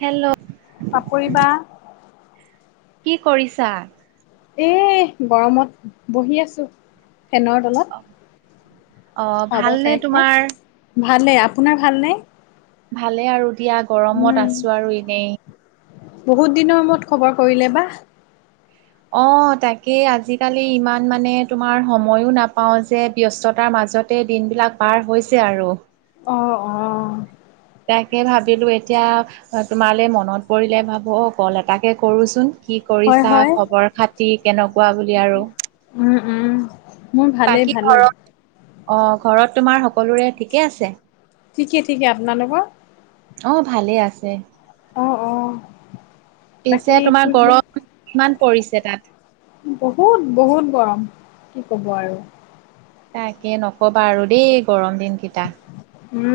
Hello, Papori বা। কি কৰিছা। এই, গৰমত বহি আছোঁ ফেনৰ তলত। অ' হাবা ভালনে খাই খাই তোমাৰ? ভালেই আপোনাৰ ভালনে। ভালেই আৰু দিয়া গৰমত উম, আছো আৰু এনেই। বহুত দিনৰ মূৰত খবৰ কৰিলে বা। অ, তাকেই আজিকালি ইমান মানে তোমাৰ সময়ো নাপাওঁ যে। ব্যস্ততাৰ মাজতেই দিনবিলাক পাৰ হৈছে আৰু। অ অ, তাকে ভাবিলোঁ এতিয়া তোমালে মনত পৰিলে ভাবোঁ অ কল এটাকে কৰোঁচোন। কি হয়, কৰিছা হয়, খবৰ খাতি কেনেকুৱা বুলি আৰু, উম উম মোৰ ভালেই বাকী ভালেই। ঘৰত অ ঘৰত তোমাৰ সকলোৰে ঠিকেই আছে। ঠিকেই ঠিকে আপনালোক। অ ভালেই আছে। অ অ পিছে বাকী তোমাৰ ফুৰিব গৰম কিমান পৰিছে তাত। বহুত বহুত গৰম কি ক'ব আৰু, তাকে নকবা আৰু দেই গৰম দিন কেইটা উম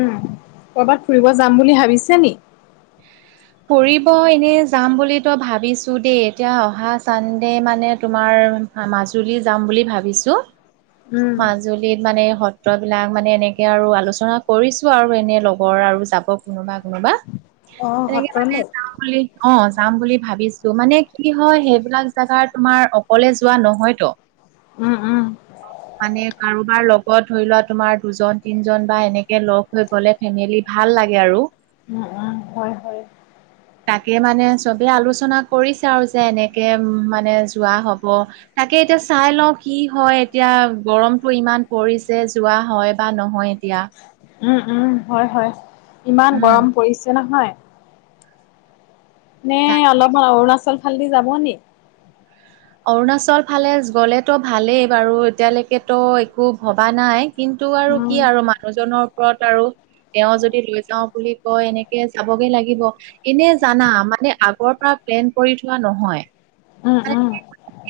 কৰ'বাত ফুৰিব যাম বুলি ভাবিছে নি? [inaudible] ফুৰিব এনে যাম বুলি তো ভাবিছো দেই এতিয়া অহা চানডে মানে তোমাৰ। মাজুলী যাম বুলি ভাবিছোঁ উম, মাজু মাজুলিত মানে সত্ৰবিলাক মানে এনেকে আৰু আলোচনা কৰিছোঁ আৰু এনে লগৰ আৰু যাব কোনোবা কোনোবা অ', এনেকে মানে সত্ৰলৈ [unintelligible] বুলি অ যাম বুলি ভাবিছোঁ মানে কি হয় সেইবিলাক জাগাৰ তোমাৰ অকলে যোৱা নহয় ত। উম উম মানে কাৰোবাৰ লগত ধৰি লোৱা তোমাৰ দুজন তিনজন বা এনেকে লগ হৈ গ'লে ফেমেলি ভাল লাগে আৰু। অ অ হয় হয়। [inaudible] তাকে মানে চবেই আলোচনা কৰিছে আৰু যে এনেকে মানে যোৱা হ'ব। তাকে এতিয়া চাই লওঁ কি হয় এতিয়া গৰমটো ইমান পৰিছে যোৱা হয় বা নহয় এতিয়া। উম উম, হয় হয়। ইমান উম গৰম পৰিছে নহয়। নে তাক অলপমান অৰুণাচল ফালেদি যাব নি? অৰুণাচল ফালে গ'লেতো ভালেই বাৰু এতিয়ালৈকেতো একো ভবা নাই। কিন্তু আৰু উম কি আৰু মানুহজনৰ ওপৰত আৰু। তেওঁ যদি লৈ যাওঁ বুলি কয় এনেকে যাবগে লাগিব। এনে জানা মানে আগৰ পৰা প্লেন কৰি থোৱা নহয়। উম উম।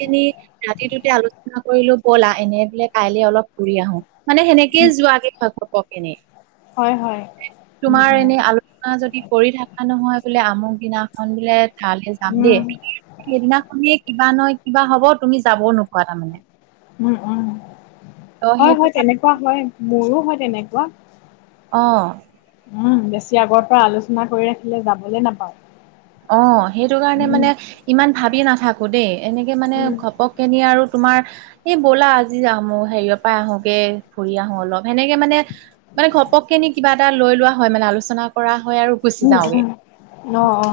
এনে ৰাতিটোতে আলোচনা কৰিলো ব'লা এনেই বোলে কাইলে অলপ ঘুৰি আহো। মানে সেনেকেই যোৱাকে হয় ঘপকেনে। হয় হয় উম তোমাৰ উম এনে আলো চনা যদি কৰি থকা নহয় বোলে আমুক দিনাখন বোলে তালে যাম দেই, উম তুমি সেইদিনাখনেই কিবা নহয় কিবা হ'ব তুমি যাব নোপোৱা তাৰমানে। উম উম, ত হয় সেইটো হয়, কাৰ- তেনেকুৱা হয়, মোৰো হয় তেনেকুৱা। অ। উম বেছি আগৰ পৰা আলোচনা কৰি ৰাখিলে যাবলে নাপাওঁ। অ সেইটো কাৰণে উম মানে ইমান ভাবি নাথাকোঁ দেই এনেকে মানে উম ঘপক কে নিয়ে আৰু তোমাৰ এই ব'লা আজি যাম মোৰ হেৰিয়ৰ পৰাই আহোগে, ফুৰি আহো অলপ সেনেকে মানে মানে ঘপককে নি কিবা এটা লৈ লোৱা হয় মানে আলোচনা কৰা হয় আৰু গুচি উম যাওঁগে উম, অ অ,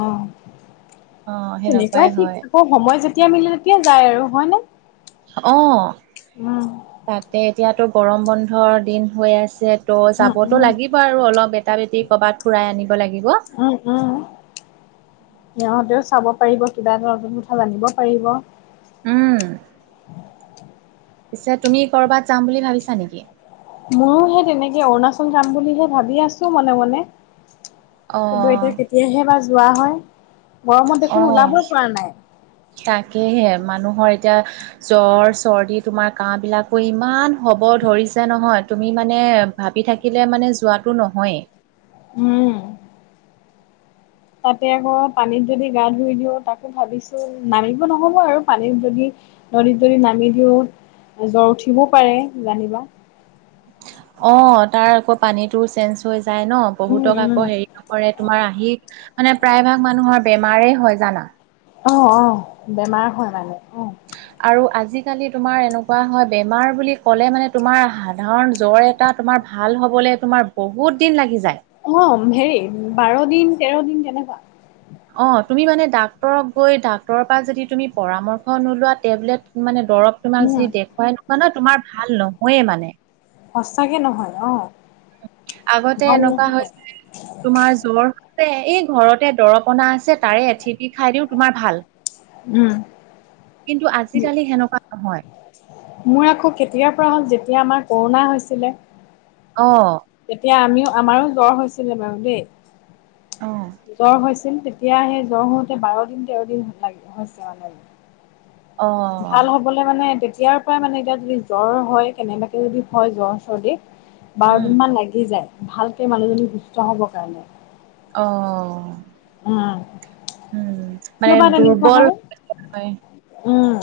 অ সেনেকুৱাই তেনেকুৱাই ঠিক হয় অ' সময় যেতিয়া মিলে তেতিয়া যায় আৰু হয়নে? অ। উম। তাতে এতিয়াতো গৰম বন্ধৰ দিন হৈ আছে ত' উম যাবতো উম লাগি ব‌ আৰু অলপ বেটা বেটিক ক'ৰবাত ফুৰাই আনিব লাগিব। অ অ। সিহঁতেও চাব পাৰিব, কিবা এটা নতুন কথা জানিব পাৰিব। উম। পিছে তুমি ক'ৰবাত যাম বুলি ভাবিছা নেকি? ময়ো সেই তেনেকে অৰুণাচল যাম বুলিহে ভাবি আছোঁ মনে মনে। অ কিন্তু এতিয়া কেতিয়াহে বা যোৱা হয় গৰমত দেখোন অ ওলাবই পৰা নাই। তাকেহে মানুহৰ এতিয়া জ্বৰ চৰ্দি তোমাৰ কাহ বিলাকো ইমান হ'ব ধৰিছে নহয়, তুমি মানে ভাবি থাকিলে মানে যোৱাটো নহয়েই। উম। তাতে আকৌ পানীত যদি গা ধুই দিওঁ তাকো ভাবিছোঁ। নামিব নহ'ব আৰু পানীত যদি নদীত যদি নামি দিওঁ জ্বৰ উঠিবও পাৰে জানিবা! অ তাৰ আকৌ পানীতো চেঞ্জ হৈ যায় ন, উম বহুতক উম আকৌ অ হেৰি কৰে তোমাৰ আহি, মানে প্ৰায় ভাগ মানুহৰ বেমাৰে হয় জানা। অ, অ বেমাৰ হয় মানে অ। আৰু আজিকালি তোমাৰ এনেকুৱা হয় বেমাৰ বুলি ক'লে মানে তোমাৰ সাধাৰণ জ্বৰ এ- টা তোমাৰ ভাল হ'বলে তোমাৰ বহুত দিন লাগি যায়। অঁ হেৰি বাৰ দিন তেৰ দিন তেনেকুৱা। অঁ তুমি মানে ডাক্তৰত গৈ ডাক্তৰৰ পৰা যদি তুমি পৰামৰ্শ নোলোৱা টেবলেট মানে দৰৱ- তোমাক উম যি দেখুৱাই মানে তোমাৰ ভাল নহয়ে মানে। সঁচাকে নহয়, অঁ'। আগতে এনেকুৱা হৈছিলে- তোমাৰ জ্বৰ এই ঘৰতে দৰৱ অনা আছে তাৰে এঠিপি খাই দিওঁ তোমাৰ ভাল- উম। কিন্তু, আজিকালি সেনেকুৱা নহয়। মই আকৌ কেতিয়াৰ পৰা হ'ল, যেতিয়া আমাৰ ক'ৰোণা হৈছিলে। অঁ' তেতিয়া আমি আমাৰ জ্বৰ হৈছিলে বাৰু দেই। অ জ্বৰ হৈছি- ছিল। তেতিয়া সেই জ্বৰ হওঁতে বাৰ দিন তেৰ দিন হৈছে আও মানে। অ ভাল হবলে মানে তেতিয়াৰ পৰাই মানে এতিয়া যদি জ্বৰ হয় কেনেবাকে যদি হয় জ্বৰ চৰ্দি- বাৰ উম দিন মান লাগি যায় ভালকে মানুহজনী সুস্থ হবৰ কাৰণে। অঁ' অঁ' মানে কিয়বা তেনেকুৱা দুৰ্বল হয়? হয় উম'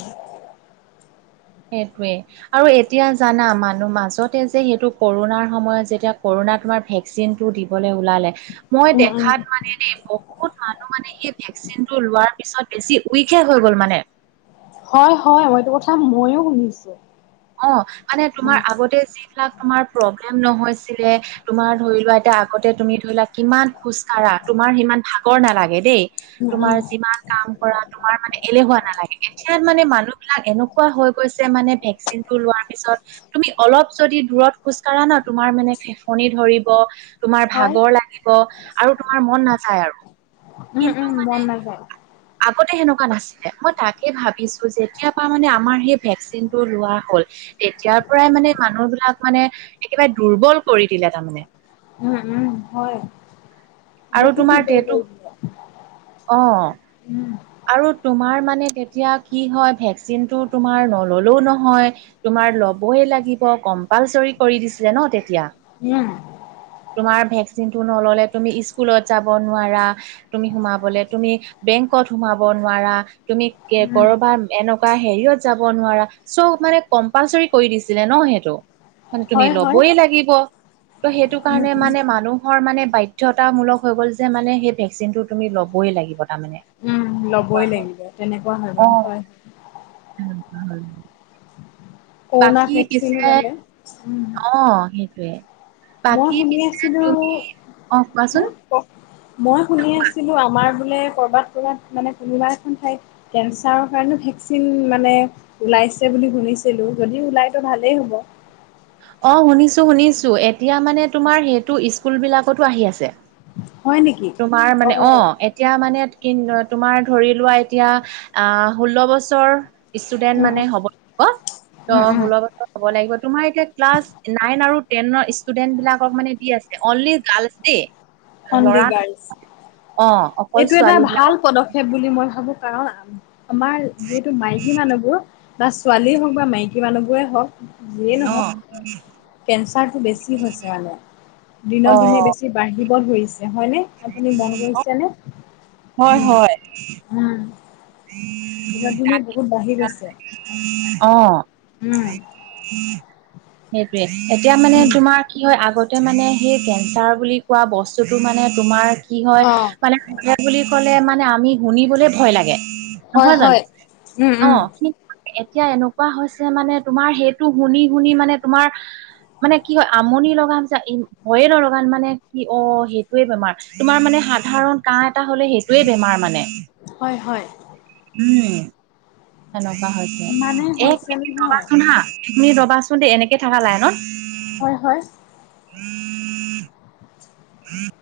সেইটোৱে। আৰু এতিয়া জানা মানুহ মাজতে যে সেইটো কৰুণাৰ সময়ত যেতিয়া কৰুণাত তোমাৰ ভেগ- চিনটো দিবলে ওলালে মই উম, উম। দেখাত মানে দেই ব- বহুত মানুহ মানে এই ভেকচিনটো লোৱাৰ পিছত বেছি উইক হে হৈ গ'ল মানে। হয় হয়, এইটো কথা মইয়ো শুনিছো। অঁ মানে তোমাৰ উম, আগতে যি- বিলাক তোমাৰ প্ৰব্লেম নহৈছিলে, তোমাৰ ধৰি লোৱা এতিয়া আগতে তুমি ধৰি লোৱা কিমান- খোজকাঢ়া তোমাৰ সিমান ভাগৰ নালাগে দেই, উম, তোমাৰ উম, যিমান- কাম কৰা তোমাৰ মানে এলেহুৱা নালাগে। এতিয়া মানে মানুহবিলাক এনেকুৱা হৈ গৈছে মানে ভেক- চিনটো লোৱাৰ পিছত- তুমি অলপ যদি দূৰত খোজ কঢ়া ন তোমাৰ মানে ফেফনি ধৰিব, - তোমাৰ হয়। ভাগৰ লাগিব আৰু তোমাৰ মন নাযায় আৰু। উম কিন্তু উম' মানে মন নাযায়। আগতে সেনেকুৱা নাছিলে, মই তাকে ভাবিছো যেতিয়া পা মানে আমাৰ সেই ভেকচিনটোত- লোৱা হ'ল তেতিয়াৰ পৰাই মানে মানুহ বিলাক মানে একেবাৰে দুৰ্বল কৰি দিলে তাৰমানে। উম উম' হয়, বহুত দূৰ্বল কৰি দিলে। অঁ' আৰু তোমাৰ মানে তেতিয়া কি হয়? ভেকচিনটো তোমাৰ নললেও নহয়, - তোমাৰ লবই লাগিব কম্পালচৰি কৰি দিছিলে ন তেতিয়া। উম' তোমাৰ ভেকচিনটো নল'লে তুমি স্কুলত যাব নোৱাৰা, তুমি সোমাব- বলে, তুমি বেংকত সোমাব নোৱাৰা তুমি উম, কৰবাত- এনেকুৱা হেৰিয়ত যাব নোৱাৰা, চব মানে কম্পালচৰি কৰি দিছিলে ন সেইটো। মানে তুমি হয়, হয়। লবই লাগিব ত' সেইটো উম, কাৰণে মানে মানুহ- হয় মানে বাদ্যতামূলক হৈ গ'ল যে মানে সেই ভেকচিনটো তুমি ল'বই লাগিব তাৰ মানে। উম' ল'বই লাগিব তেনেকুৱা হৈ গ'ল, হয়। উম' উম' কৰুণা ভেকচিন ললে? উম'। অ সেইটোৱে মই বাকী শুনি পিছে আছিলোঁ তুমি, অ হা কোৱাচোন মই শুনি আছিলো আমাৰ বোলে কৰ'বাত কৰ'বাত মানে কোনোবা এখন ঠাইত কেঞ্চাৰৰ কাৰণে ভেকচিন মানে ওলাইছে বুলি শুনিছিলো যদি ওলাইতো ভালেই হ'ব। অঁ শুনিছো শুনিছো এতিয়া মানে তোমাৰ সেইটো স্কুলবিলাকতো আহি আছে। হয় নেকি তোমাৰ অ', মানে অঁ উম, এতিয়া মানে কি তোমাৰ ধৰি লোৱা এতিয়া আহ ষোল্ল বছৰ ষ্টুডেন্ট মানে উম, হ'ব ত উম, উম, ষোল্ল বছৰ হ'ব লাগিব তোমাৰ এতিয়া ক্লাছ নাইন আৰু টেনৰ ষ্টুডেন্ট বিলাকক মানে দি আছে অনলি গাৰ্লছ দেই [inaudible] অনলি অ গাৰ্লছ অকল এইটো এটা ছোৱালী ভাল বিলাকক পদ ক্ষেপ বুলি মই ভাবো কাৰণ আমাৰ যিহেতু মাইকী মানুহবোৰ বা ছোৱালীয়ে হওক বা মাইকী মানুহবোৰে হওক যিয়ে অ নহওক, কেঞ্চাৰটো বেছি হৈছে মানে দিনত অ দিনে বেছি বাঢ়িব ধৰিছে হয় নে আপুনি মন কৰিছেনে? উম। উম দিনক দিনে বহুত বাঢ়ি গৈছে। অহ। উম, সেইটোৱে এতিয়া মানে উম, তোমাৰ কি হয় আগতে মানে সেই কেন্ঞ্চাৰ বুলি কোৱা বস্তুটো মানে তোমাৰ কি হয় অ', মানে বুলি কলে মানে আমি শুনিবলে ভয় লাগে হয়, নহয় জানো? হয়, উম, উম, অঁ। এতিয়া এনেকুৱা হৈছে মানে তোমাৰ সেইটো শুনি শুনি মানে তোমাৰ মানে কি হয় আমনি লগা যে ভয়ে নলগা মানে কি অ সেইটোৱে বেমাৰ তোমাৰ মানে সাধাৰণ কাঁহ এটা হলে সেইটোৱে বেমাৰ মানে হয় হয়। উম সেনেকুৱা হৈছে ইমানেই এক হৈছে মিনিট নহয় ৰবাচোন হা এক মিনিট ৰবাচোন দেই এনেকে থকা লাইনত হয় হয়। [inaudible] [inaudible]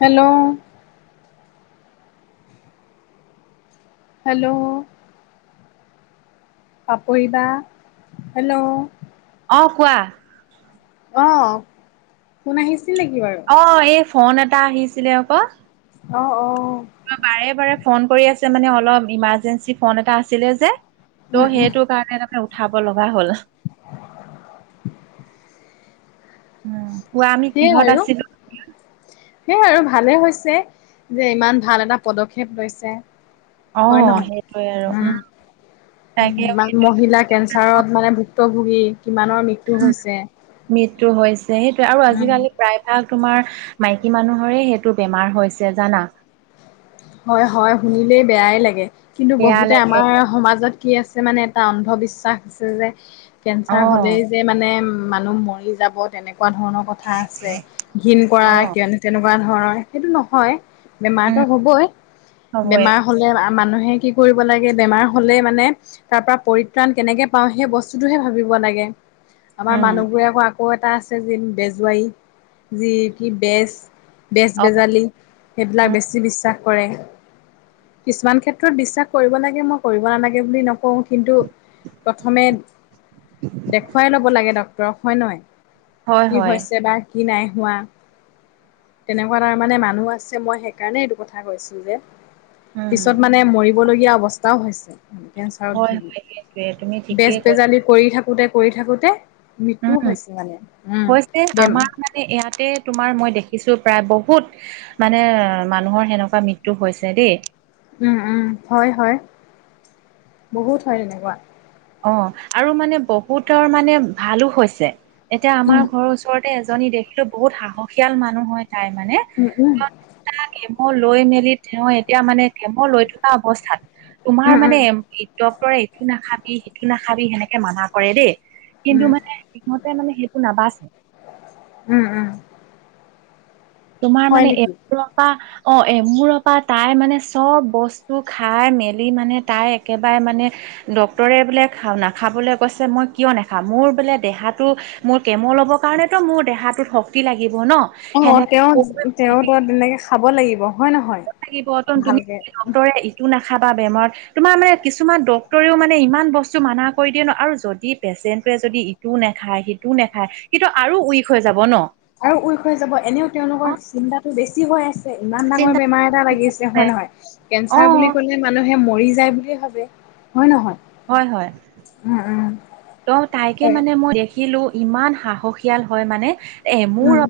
হেল্ল'! হেল্ল'! পাপৰি বা হেল্ল'! অ কোৱা। অঁ ফোন আহিছিল নেকি বাৰু? অ এই ফোন এটা আহিছিলে আক। অ অহ বাৰে বাৰে ফোন কৰি আছে মানে অলপ ইমাৰ্জেঞ্চি ফোন এটা আছিলে যে ত' সেইটো কাৰণে মানে উঠাব লগা হ'ল। উম কোৱা আমি কিহত সেইয়াই আৰু। [unintelligible] সেই আৰু ভালে হৈছে যে ইমান ভাল এটা পদক্ষেপ লৈছে। অ হয় নহয়? সেইটোয়ে আৰু উম। তাকে ইমান মহিলা কে ঞ্চাৰত মানে ভুক্তভোগী কিমানৰ মৃত্যু উম হৈছে। মৃত্যু হৈছে সেইটোয়ে আৰু আজিকালি প্ৰায় ভাগ তোমাৰ মাইকী মানুহৰে সেইটো বেমাৰ হৈছে জানা? হয় হয় শুনিলেই বেয়াই লাগে কিন্তু বেয়া বহুতে লাগে আমাৰ সমাজত কি আছে মানে এটা অন্ধবিশ্বাস আছে যে, অ কেঞ্চাৰ হ'লেই যে মানে মানুহ মৰি যাব তেনেকুৱা ধৰণৰ কথা আছে, ঘিণ কৰা অ কিয়নো তেনেকুৱা ধৰণৰ সেইটো নহয়, বেমাৰটো উম হ'বই হবয়ে বেমাৰ হ'লে আ মানুহে কি কৰিব লাগে? বেমাৰ হলে মানে তাৰ পৰা পৰিত্ৰাণ কেনেকে পাওঁ সেই বস্তুটোহে ভাবিব লাগে। আমাৰ উম মানুহবোৰে আকৌ আকৌ এটা আছে যি বেজুৱাৰী, যি কি বেজ বেজ - অ বেজালি উম সেইবিলাক বেছি বিশ্বাস কৰে, কিছুমান ক্ষেত্ৰত বিশ্বাস কৰিব লাগে মই কৰিব নালাগে বুলি নকওঁ কিন্তু প্ৰথমে, দেখুৱাই ল'ব লাগে ডক্তৰক হয় নহয়? হয় কি হয় হৈছে বা কি নাই হোৱা তেনেকুৱা তাৰমানে মানুহ আছে মই সেইকাৰণে এইটো কথ থা কৈছো যে উম পিছত মানে মৰিবলগীয়া অৱস্থাও হৈছে। উম কেন্সাৰত হয় ভুগি, হয় সেইটোয়ে তুমি বেজ ঠিকেই কৈছা বেজালি কৰি থাকোতে কৰি থাকোতে উম মৃত্যু হৈছে মানে উম, বে এ ইয়াতে তোমাৰ মই দেখিছো প্ৰায় বহুত মানে মানুহৰ সেনেকুৱা মৃত্যু হৈছে দেই। উম উম, হয় হয়, বহুত হয় তেনেকুৱা। অ' আৰু মানে বহুতৰ মানে ভালো হৈছে এতিয়া আমাৰ উম ঘৰৰ ওচৰত তে এজনী দেখিলো বহুত সাহসীয়াল মানুহ হয় তাই মানে উম উম [unintelligible] তা কেম লৈ মেলি তেওঁ এতিয়া মানে কেম লৈ থকা অৱস্থাত তোমাৰ উম উম মানে এম ই ডক্তৰে এইটো নাখাবি সেইটো নাখাবি সেনেকে মানা কৰে দেই। উম কিন্তু মানে সিঁহতে মানে সেইটো নাবাচে। উম, উম। তোমাৰ হয় মানে এ [unintelligible] নেকি পৰা অঁ', এমোৰৰ পৰা তাই মানে চব বস্তু খাই মেলি মানে তাই একেবাৰে মানে ডক্তৰে বোলে খা নাখাবলৈ কৈছে মই কিয় নেখাম, মোৰ বোলে দেহাটো মোৰ কেম ল'ব কাৰণেতো মোৰ দেহাটোত শক্তি লাগিব ন। অ', সেনেকে তেওঁ তেওঁতো তেনেকে খাব লাগিব। হয় নহয় [unintelligible] লাগিব তুমি ভালকে ডক্তৰে ইটো নাখাবা বেমাৰত তোমাৰ মানে কিছুমান ডক্তৰেও মানে ইমান বস্তু মানা কৰি দিয়ে ন আৰু যদি পেচেণ্টোৱে যদি টো নেখায় সিটো নেখায় সিটো আৰু উইক হৈ যাব ন? আৰু উইক হৈ যাব এনেও তেওঁলোকৰ চিন্তাটো বেছি হৈ আছ তে ইমান ডাঙৰ চিন্তা বেমাৰ এটা লাগিছে হয় নহয়? অ কেঞ্চাৰ বুলি ক'লে মানুহে মৰি যায় বুলিয়ে ভাবে হয় নহয়? হয় হয়, উম উম ত' তাইকে হয় মানে মই দে খিলো ইমান সাহসীয়াল হয় মানে এ মোৰ উম